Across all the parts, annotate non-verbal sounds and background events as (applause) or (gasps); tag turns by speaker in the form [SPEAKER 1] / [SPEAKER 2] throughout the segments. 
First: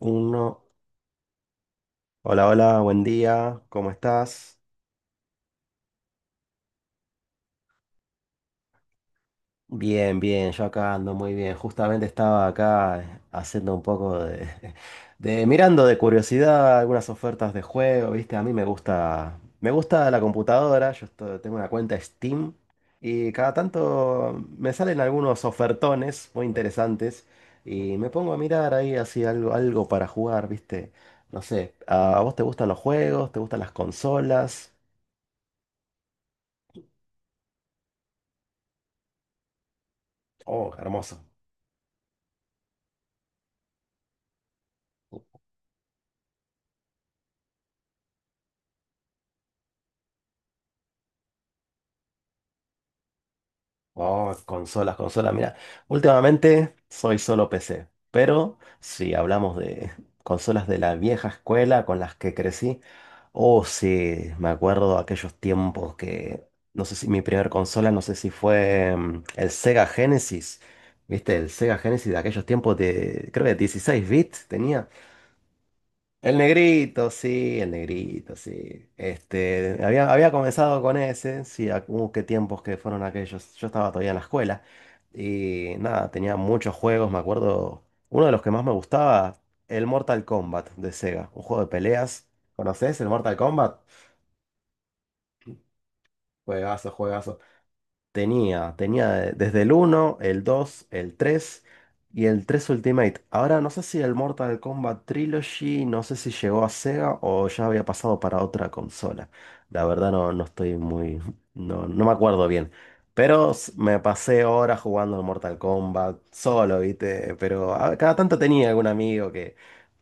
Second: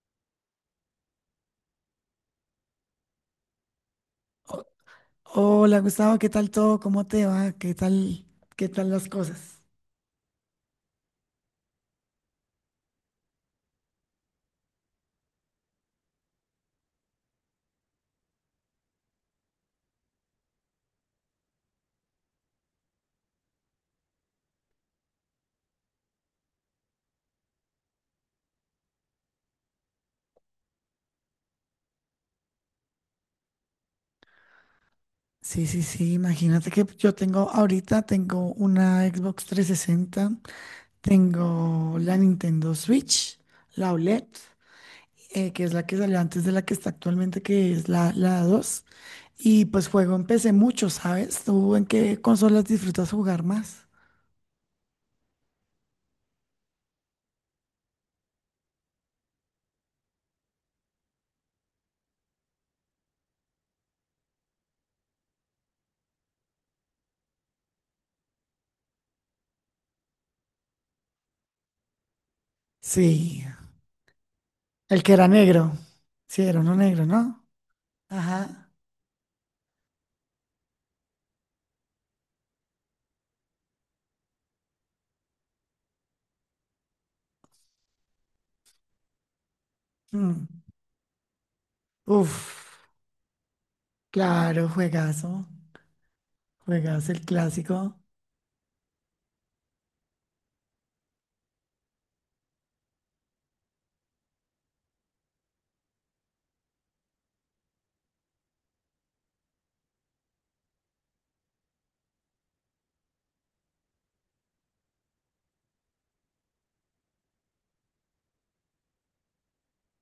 [SPEAKER 1] Uno. Hola, hola, buen día, ¿cómo estás?
[SPEAKER 2] Ho- Hola Gustavo, ¿qué tal todo? ¿Cómo te va? ¿Qué tal las cosas?
[SPEAKER 1] Bien, bien, yo acá ando muy bien. Justamente estaba acá haciendo un poco de, (laughs) de mirando de curiosidad algunas ofertas de juego, ¿viste? A mí me gusta la computadora, yo tengo una cuenta Steam y cada tanto me salen algunos ofertones muy interesantes y me pongo a mirar ahí así algo para jugar, ¿viste? No sé, ¿a vos te gustan los juegos? ¿Te gustan las consolas?
[SPEAKER 2] Sí, sí, sí, imagínate que yo tengo ahorita tengo una Xbox 360,
[SPEAKER 1] Oh, hermoso.
[SPEAKER 2] tengo la Nintendo Switch, la OLED, que es la que salió antes de la que está actualmente, que es la 2. Y pues juego en PC mucho, ¿sabes? ¿Tú en qué consolas disfrutas jugar más?
[SPEAKER 1] Oh, consolas, consolas. Mira, últimamente soy solo PC, pero si hablamos de consolas de la vieja escuela con las que crecí, oh sí, me acuerdo aquellos tiempos que, no sé si mi primer consola, no sé si fue el Sega Genesis, ¿viste? El Sega Genesis de aquellos tiempos de,
[SPEAKER 2] Sí,
[SPEAKER 1] creo que 16 bits tenía.
[SPEAKER 2] el que era negro,
[SPEAKER 1] El
[SPEAKER 2] sí, era uno negro,
[SPEAKER 1] negrito,
[SPEAKER 2] ¿no?
[SPEAKER 1] sí, el negrito,
[SPEAKER 2] Ajá.
[SPEAKER 1] sí. Este, había comenzado con ese, sí, qué tiempos que fueron aquellos. Yo estaba todavía en la escuela y nada, tenía muchos juegos, me acuerdo. Uno de los que más me gustaba, el Mortal
[SPEAKER 2] Mm.
[SPEAKER 1] Kombat de Sega, un juego de peleas.
[SPEAKER 2] Uf.
[SPEAKER 1] ¿Conoces el Mortal Kombat?
[SPEAKER 2] Claro, juegazo.
[SPEAKER 1] Juegazo,
[SPEAKER 2] Juegazo el
[SPEAKER 1] juegazo.
[SPEAKER 2] clásico.
[SPEAKER 1] Tenía desde el uno el 2 el 3 y el 3 Ultimate. Ahora no sé si el Mortal Kombat Trilogy, no sé si llegó a Sega o ya había pasado para otra consola. La verdad no, no estoy muy, no me acuerdo bien. Pero me pasé horas jugando al Mortal Kombat solo, ¿viste? Pero cada tanto tenía algún amigo que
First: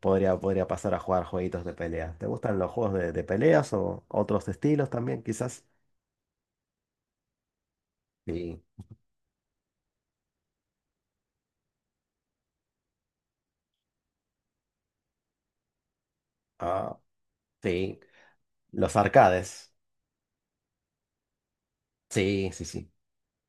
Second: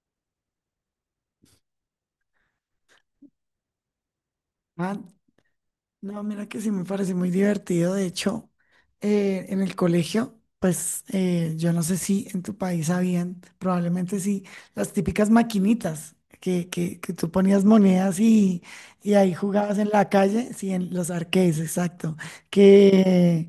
[SPEAKER 1] podría pasar a jugar jueguitos de pelea. ¿Te gustan los juegos de peleas o otros estilos
[SPEAKER 2] Ah,
[SPEAKER 1] también, quizás?
[SPEAKER 2] no, mira que sí me parece muy divertido. De hecho,
[SPEAKER 1] Sí.
[SPEAKER 2] en el colegio, pues yo no sé si en tu país habían, probablemente sí, las típicas maquinitas que,
[SPEAKER 1] Ah,
[SPEAKER 2] que, que tú ponías
[SPEAKER 1] sí.
[SPEAKER 2] monedas y,
[SPEAKER 1] Los
[SPEAKER 2] y ahí
[SPEAKER 1] arcades.
[SPEAKER 2] jugabas en la calle, sí, en los arcades, exacto.
[SPEAKER 1] Sí, sí, sí.
[SPEAKER 2] Que,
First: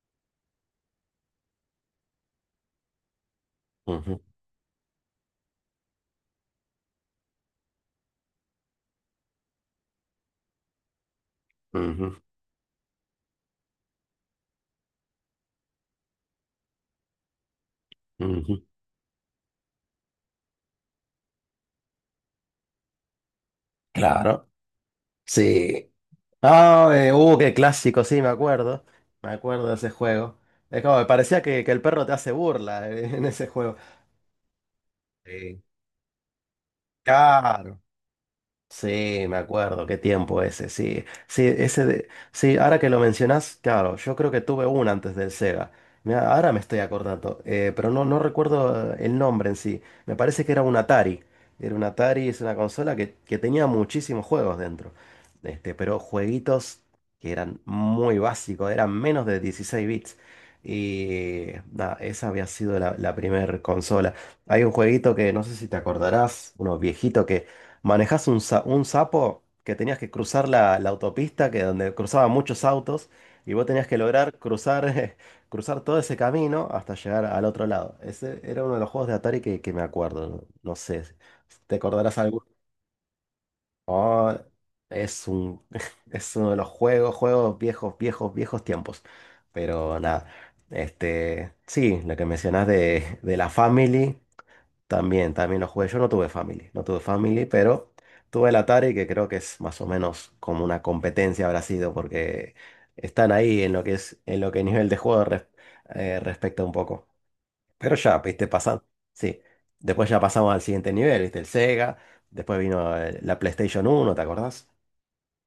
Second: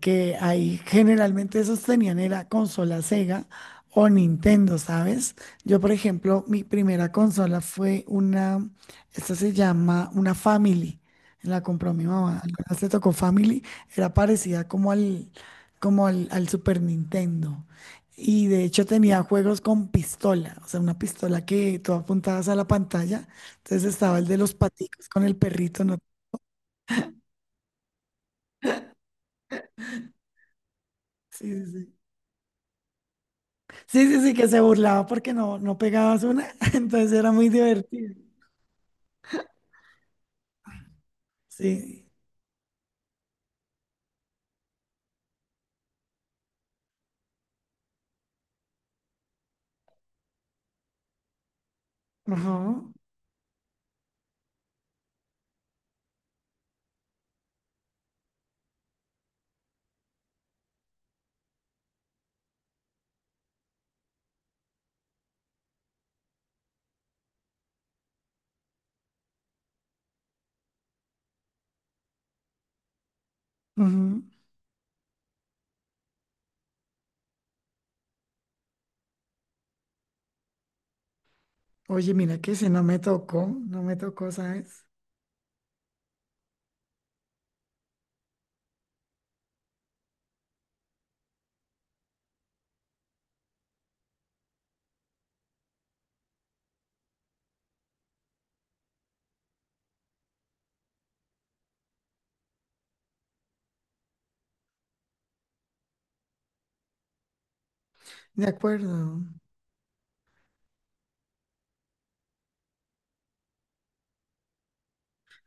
[SPEAKER 2] que ahí generalmente esos tenían era consola Sega o
[SPEAKER 1] Ujú,
[SPEAKER 2] Nintendo, ¿sabes? Yo, por ejemplo, mi primera consola fue una, esta se llama una Family, la compró mi
[SPEAKER 1] ujú,
[SPEAKER 2] mamá. Alguna vez te tocó Family. Era parecida como al Super Nintendo. Y de
[SPEAKER 1] ujú.
[SPEAKER 2] hecho tenía juegos con pistola. O sea, una pistola que tú apuntabas a la pantalla. Entonces estaba el de
[SPEAKER 1] Claro.
[SPEAKER 2] los paticos con el perrito,
[SPEAKER 1] Sí.
[SPEAKER 2] ¿no?
[SPEAKER 1] Ah, qué clásico, sí, me acuerdo. Me acuerdo de ese juego. Es como, me parecía
[SPEAKER 2] Sí,
[SPEAKER 1] que,
[SPEAKER 2] sí,
[SPEAKER 1] el
[SPEAKER 2] sí.
[SPEAKER 1] perro te hace burla (laughs) en ese juego.
[SPEAKER 2] Sí, sí, sí, que se burlaba porque no,
[SPEAKER 1] Sí.
[SPEAKER 2] no pegabas una. (laughs) Entonces era muy
[SPEAKER 1] Claro.
[SPEAKER 2] divertido.
[SPEAKER 1] Sí, me acuerdo, qué tiempo ese, sí. Sí, ese
[SPEAKER 2] Sí.
[SPEAKER 1] de- sí, ahora que lo mencionás, claro, yo creo que tuve uno antes del Sega. Mirá, ahora me estoy acordando, pero no recuerdo el nombre en sí. Me parece que era un Atari. Era un Atari, es
[SPEAKER 2] Ajá.
[SPEAKER 1] una consola que tenía muchísimos juegos dentro. Este, pero jueguitos que eran muy básicos, eran menos de 16 bits. Y nada, esa había sido la primera consola. Hay un jueguito que no sé si te acordarás, uno viejito manejás un sapo que tenías que cruzar la autopista, que donde cruzaban muchos autos, y vos tenías que
[SPEAKER 2] Ujú.
[SPEAKER 1] lograr cruzar, (laughs) cruzar todo ese camino hasta llegar al otro lado. Ese era uno de los juegos de Atari que me acuerdo. No, no sé, ¿te
[SPEAKER 2] Oye,
[SPEAKER 1] acordarás
[SPEAKER 2] mira
[SPEAKER 1] algo?
[SPEAKER 2] que ese no me tocó. No me tocó,
[SPEAKER 1] Oh,
[SPEAKER 2] ¿sabes?
[SPEAKER 1] es un, (laughs) es uno de los juegos, juegos viejos, viejos, viejos tiempos. Pero nada, este, sí, lo que mencionás de la Family. También lo jugué. Yo no tuve Family, no tuve Family, pero tuve el Atari, que creo que es más o menos como una competencia habrá sido, porque están ahí en lo que es, en lo que nivel de juego respecta un poco. Pero ya,
[SPEAKER 2] De
[SPEAKER 1] viste, pasando.
[SPEAKER 2] acuerdo.
[SPEAKER 1] Sí. Después ya pasamos al siguiente nivel, viste, el Sega. Después vino la PlayStation uno. ¿Te acordás?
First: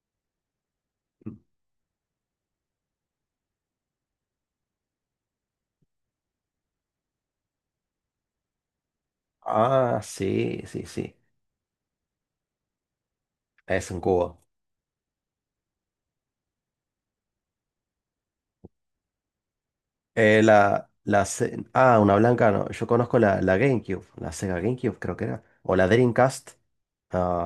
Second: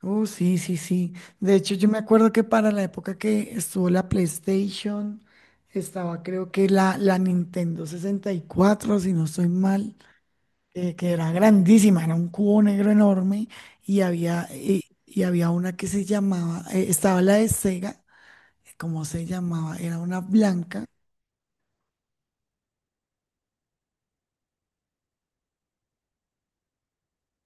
[SPEAKER 2] Oh, sí, sí, sí.
[SPEAKER 1] Mm.
[SPEAKER 2] De hecho, yo me acuerdo que para la época que estuvo la PlayStation, estaba creo que la Nintendo 64 si no estoy mal,
[SPEAKER 1] Ah, sí, sí,
[SPEAKER 2] que
[SPEAKER 1] sí.
[SPEAKER 2] era grandísima, era un cubo negro enorme
[SPEAKER 1] Es un
[SPEAKER 2] y
[SPEAKER 1] cubo.
[SPEAKER 2] y había una que se llamaba, estaba la de Sega, ¿cómo se llamaba? Era una blanca.
[SPEAKER 1] Una blanca no. Yo conozco la GameCube, la Sega GameCube creo que era. O la Dreamcast.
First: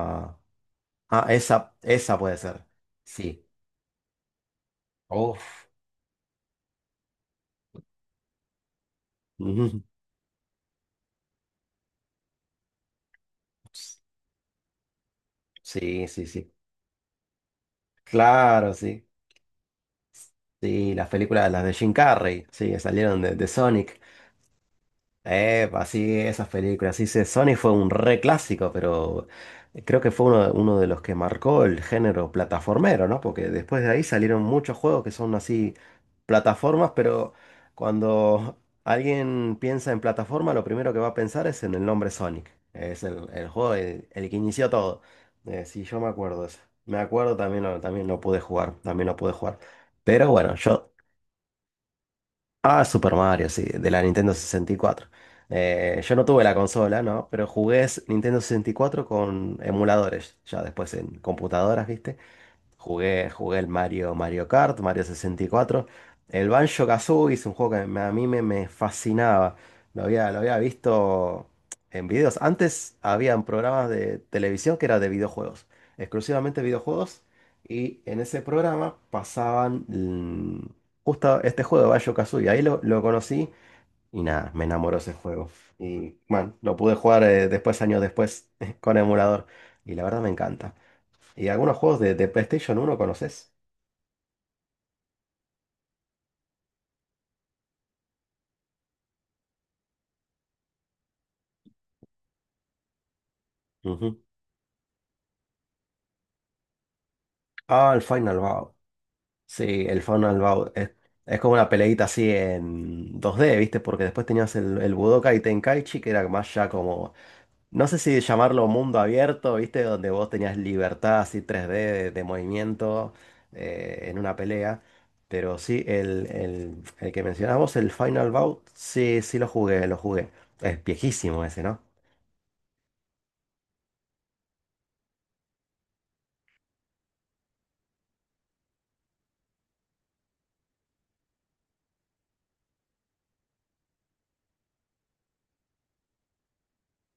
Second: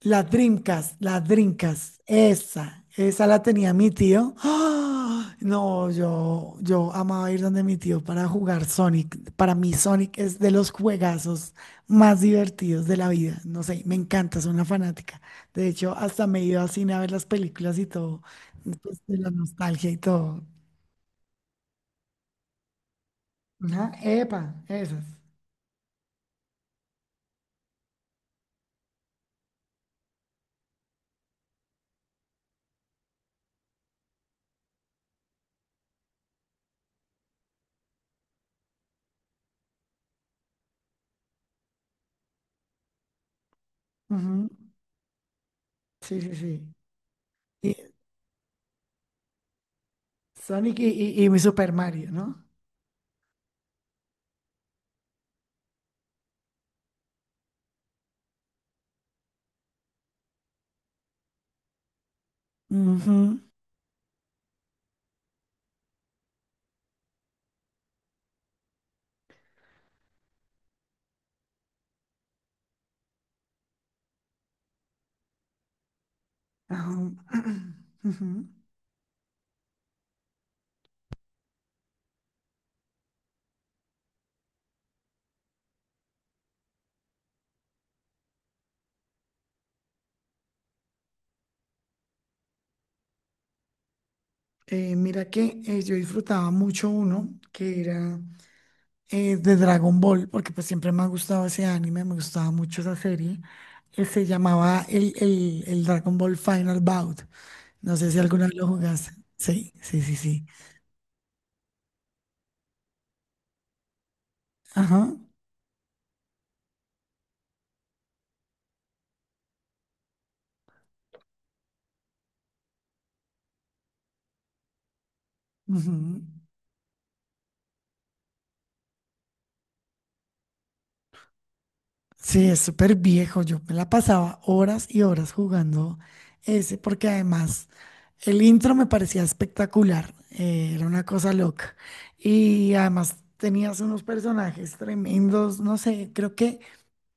[SPEAKER 2] La
[SPEAKER 1] ah, esa,
[SPEAKER 2] Dreamcast,
[SPEAKER 1] esa puede ser.
[SPEAKER 2] esa la
[SPEAKER 1] Sí.
[SPEAKER 2] tenía mi tío. (gasps) ¡Ah!
[SPEAKER 1] Uf.
[SPEAKER 2] No, yo amaba ir donde mi tío para jugar Sonic. Para mí
[SPEAKER 1] Ujú.
[SPEAKER 2] Sonic es de los juegazos más divertidos de la vida. No sé, me encanta, soy una fanática. De hecho,
[SPEAKER 1] Sí, sí,
[SPEAKER 2] hasta me he
[SPEAKER 1] sí.
[SPEAKER 2] ido a cine a ver las películas y todo,
[SPEAKER 1] Claro,
[SPEAKER 2] pues,
[SPEAKER 1] sí.
[SPEAKER 2] de la nostalgia y todo.
[SPEAKER 1] Sí, las películas, las de Jim Carrey, sí, que salieron de
[SPEAKER 2] Ajá,
[SPEAKER 1] Sonic.
[SPEAKER 2] epa, esas.
[SPEAKER 1] Así esas películas, sí, sí, Sonic fue un re clásico, pero creo que fue uno de los que marcó el género plataformero, ¿no? Porque después de ahí salieron muchos juegos que son así plataformas, pero cuando alguien piensa en plataforma, lo primero que va a pensar es en el nombre Sonic. Es el juego, el que
[SPEAKER 2] Ujú.
[SPEAKER 1] inició todo. Sí, yo me
[SPEAKER 2] Sí, sí,
[SPEAKER 1] acuerdo de eso.
[SPEAKER 2] sí.
[SPEAKER 1] Me acuerdo, también lo,
[SPEAKER 2] Y
[SPEAKER 1] también lo pude jugar, también lo pude jugar. Pero bueno,
[SPEAKER 2] Sonic y,
[SPEAKER 1] yo
[SPEAKER 2] y mi Super Mario, ¿no?
[SPEAKER 1] Ah, Super Mario, sí, de la Nintendo 64. Yo no tuve la consola, ¿no? Pero jugué Nintendo 64 con emuladores, ya después en computadoras, ¿viste?
[SPEAKER 2] Ujú,
[SPEAKER 1] Jugué el Mario, Mario Kart, Mario 64. El Banjo-Kazooie es un juego que a mí me fascinaba. Lo había visto en videos. Antes habían programas de televisión que era de videojuegos, exclusivamente
[SPEAKER 2] ajá,
[SPEAKER 1] videojuegos. Y
[SPEAKER 2] (clears throat)
[SPEAKER 1] en ese
[SPEAKER 2] ujú.
[SPEAKER 1] programa pasaban justo este juego de Banjo-Kazooie. Ahí lo conocí y nada, me enamoró ese juego. Y bueno, lo pude jugar después, años después, (laughs) con emulador. Y la verdad me encanta. Y algunos juegos de PlayStation uno conoces.
[SPEAKER 2] Mira que yo disfrutaba mucho uno que era de Dragon Ball, porque pues siempre me ha gustado ese anime, me gustaba mucho esa serie. Que
[SPEAKER 1] Ujú.
[SPEAKER 2] se llamaba el, el Dragon Ball Final Bout.
[SPEAKER 1] Ah,
[SPEAKER 2] No
[SPEAKER 1] el
[SPEAKER 2] sé si
[SPEAKER 1] Final
[SPEAKER 2] alguna vez lo
[SPEAKER 1] Bout.
[SPEAKER 2] jugaste. Sí,
[SPEAKER 1] Sí,
[SPEAKER 2] sí,
[SPEAKER 1] el
[SPEAKER 2] sí,
[SPEAKER 1] Final
[SPEAKER 2] sí.
[SPEAKER 1] Bout. Es como una peleita así en 2D, ¿viste? Porque después tenías el
[SPEAKER 2] Ajá.
[SPEAKER 1] Budokai Tenkaichi, que era más ya como. No sé si llamarlo mundo abierto, ¿viste? Donde vos tenías libertad así 3D de movimiento en una pelea. Pero sí,
[SPEAKER 2] Ujú.
[SPEAKER 1] el que mencionabas vos, el Final Bout, sí, sí lo jugué, lo jugué. Es viejísimo ese, ¿no?
[SPEAKER 2] Sí, es súper viejo. Yo me la pasaba horas y horas jugando ese, porque además el intro me parecía espectacular. Era una cosa loca. Y además tenías unos personajes tremendos. No sé, creo que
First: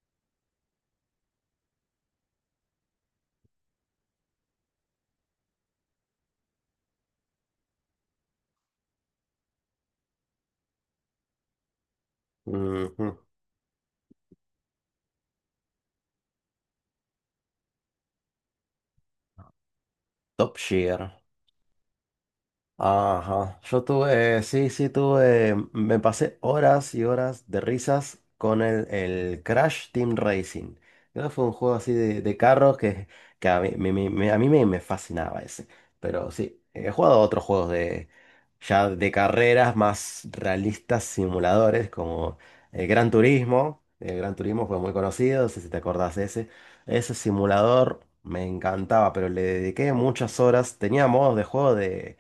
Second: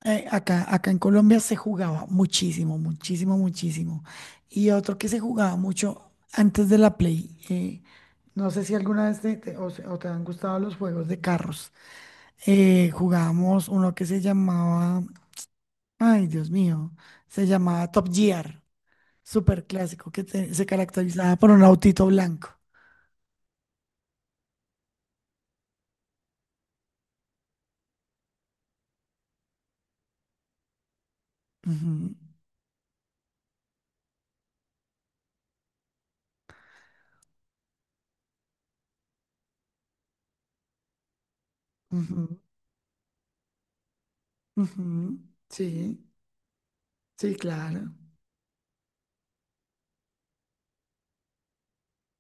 [SPEAKER 2] acá en Colombia se jugaba muchísimo, muchísimo, muchísimo. Y otro que se jugaba mucho antes de la Play. No sé si alguna vez te, te- o, se- o te han gustado los juegos de carros. Eh,
[SPEAKER 1] Ujú.
[SPEAKER 2] jugábamos uno que se llamaba. Ay, Dios mío, se llamaba Top Gear, súper clásico, que
[SPEAKER 1] Top
[SPEAKER 2] se
[SPEAKER 1] Gear.
[SPEAKER 2] caracterizaba por un autito blanco.
[SPEAKER 1] Ajá, yo tuve, sí, sí, tuve, me pasé horas y horas de risas con el Crash Team Racing. Creo que fue un juego así
[SPEAKER 2] Ujú,
[SPEAKER 1] de carros que a mí me fascinaba ese. Pero sí, he jugado a otros juegos ya de carreras más realistas, simuladores, como
[SPEAKER 2] ujú,
[SPEAKER 1] el Gran Turismo. El Gran Turismo fue muy
[SPEAKER 2] ujú.
[SPEAKER 1] conocido, no sé si te
[SPEAKER 2] Sí,
[SPEAKER 1] acordás de ese. Ese
[SPEAKER 2] sí, claro.
[SPEAKER 1] simulador me encantaba, pero le dediqué muchas horas. Tenía modos de juego de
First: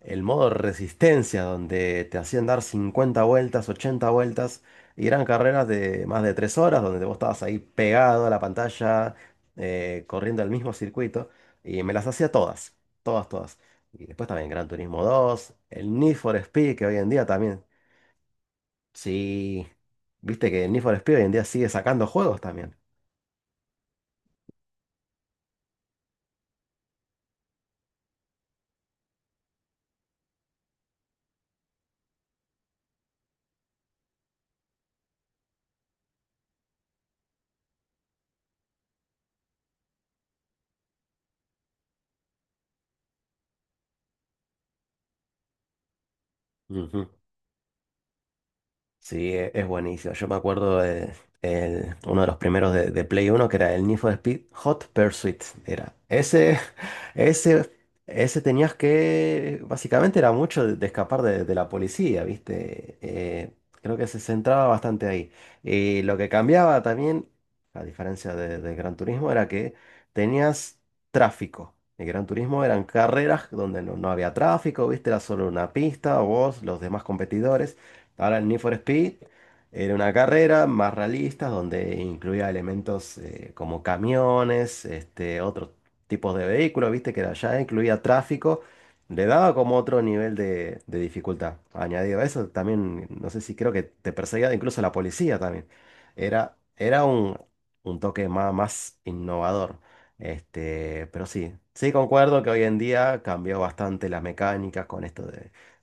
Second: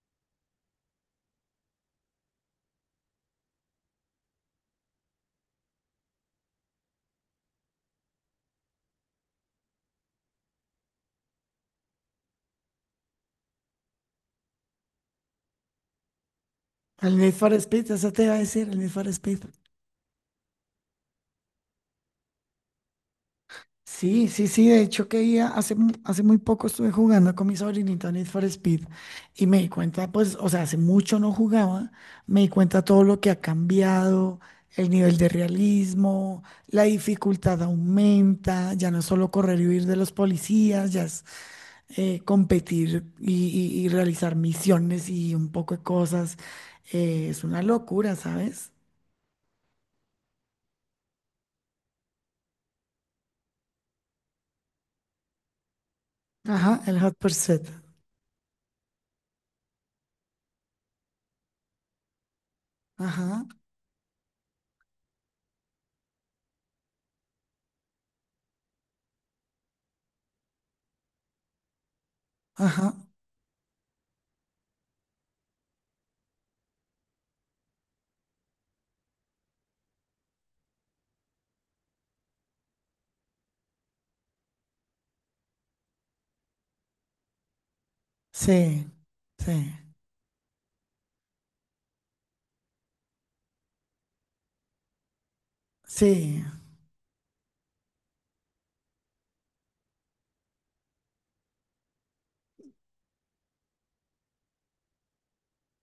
[SPEAKER 1] el modo resistencia, donde te hacían dar 50 vueltas, 80 vueltas, y eran carreras de más de 3 horas, donde vos estabas ahí pegado a la pantalla, corriendo el mismo circuito, y me las hacía todas, todas, todas. Y después también Gran Turismo 2 el Need for Speed, que hoy en
[SPEAKER 2] El
[SPEAKER 1] día
[SPEAKER 2] Need for
[SPEAKER 1] también,
[SPEAKER 2] Speed, eso te iba a decir, el Need for Speed.
[SPEAKER 1] sí, viste que el Need for Speed hoy en día sigue sacando juegos también.
[SPEAKER 2] Sí, sí, sí, de hecho que ya hace, hace muy poco estuve jugando con mi sobrinita Need for Speed y me di cuenta, pues, o sea, hace mucho no jugaba, me di cuenta todo lo que ha cambiado, el nivel de realismo, la dificultad aumenta, ya no es solo correr y huir de los policías, ya es competir y, y realizar misiones y un poco de cosas,
[SPEAKER 1] Ujú.
[SPEAKER 2] es una locura, ¿sabes?
[SPEAKER 1] Sí, es buenísimo. Yo me acuerdo de uno de los primeros de Play Uno que era el Need for Speed Hot Pursuit. Era ese,
[SPEAKER 2] Ajá, el
[SPEAKER 1] (laughs)
[SPEAKER 2] Hot Pursuit,
[SPEAKER 1] ese, ese, tenías que, básicamente era mucho de escapar de la policía, ¿viste?
[SPEAKER 2] ajá,
[SPEAKER 1] Creo que se centraba bastante ahí. Y lo que cambiaba también, a diferencia de Gran Turismo, era que tenías tráfico. El Gran Turismo eran
[SPEAKER 2] ajá,
[SPEAKER 1] carreras donde no había tráfico, ¿viste? Era solo una pista, vos, los demás competidores. Ahora el Need for Speed era una carrera más realista donde incluía elementos como camiones, este, otros tipos de vehículos, viste que ya incluía tráfico,
[SPEAKER 2] sí,
[SPEAKER 1] le daba como
[SPEAKER 2] sí.
[SPEAKER 1] otro nivel de dificultad. Añadido a eso, también, no sé si creo que te perseguía incluso la policía también.
[SPEAKER 2] Sí,
[SPEAKER 1] Era un, toque más, más innovador. Este, pero sí, sí concuerdo que hoy en día cambió bastante las mecánicas con esto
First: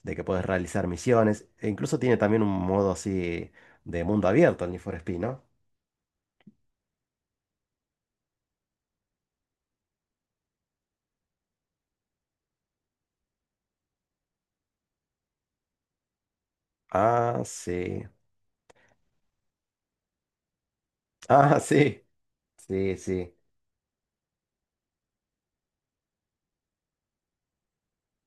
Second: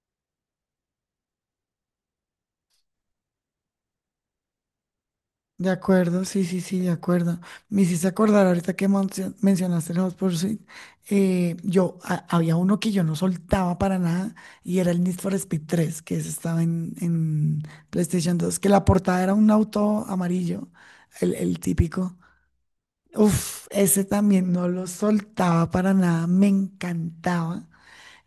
[SPEAKER 1] de que puedes realizar misiones. E incluso tiene también un modo así de mundo abierto el Need for Speed, ¿no?
[SPEAKER 2] de acuerdo, sí, sí, sí, de acuerdo. Me hiciste acordar ahorita que mencionaste los Pursuit. Yo, había uno que yo no soltaba para nada y era el Need for Speed 3, que ese estaba en,
[SPEAKER 1] Ah,
[SPEAKER 2] en
[SPEAKER 1] sí. (laughs)
[SPEAKER 2] PlayStation 2, que la portada era un auto amarillo, el,
[SPEAKER 1] Ah,
[SPEAKER 2] el
[SPEAKER 1] sí.
[SPEAKER 2] típico.
[SPEAKER 1] Sí, sí.
[SPEAKER 2] Uf, ese también no lo soltaba para nada, me encantaba.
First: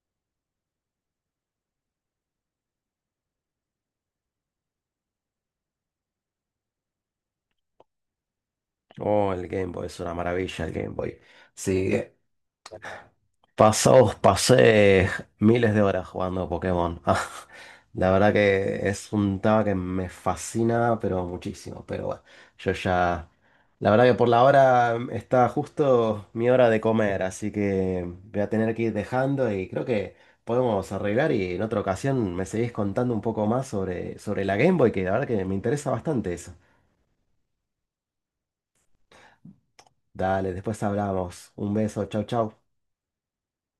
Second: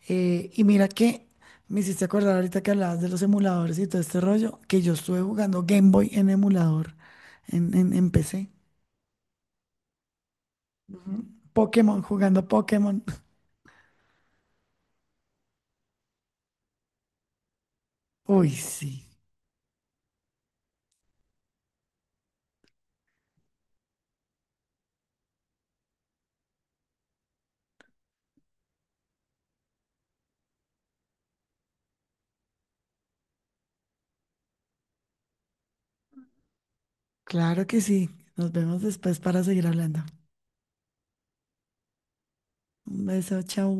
[SPEAKER 2] Y mira que me hiciste acordar ahorita que hablabas de los emuladores y todo este rollo, que yo estuve jugando Game Boy en emulador, en PC.
[SPEAKER 1] Oh, el Game Boy es una maravilla el Game Boy. Sí,
[SPEAKER 2] Pokémon, jugando Pokémon.
[SPEAKER 1] pasé miles de horas jugando Pokémon. (laughs) Ah, la verdad
[SPEAKER 2] (laughs) Uy,
[SPEAKER 1] que
[SPEAKER 2] sí,
[SPEAKER 1] es un tema que me fascina, pero muchísimo. Pero bueno, yo ya. La verdad que por la hora está justo mi hora de comer, así que voy a tener que ir dejando y creo que podemos arreglar y en otra ocasión me seguís contando un poco más sobre la Game Boy, que la verdad que me interesa bastante eso.
[SPEAKER 2] claro que sí. Nos vemos después para seguir hablando.
[SPEAKER 1] Dale, después hablamos. Un beso, chau, chau.
[SPEAKER 2] Un beso, chao.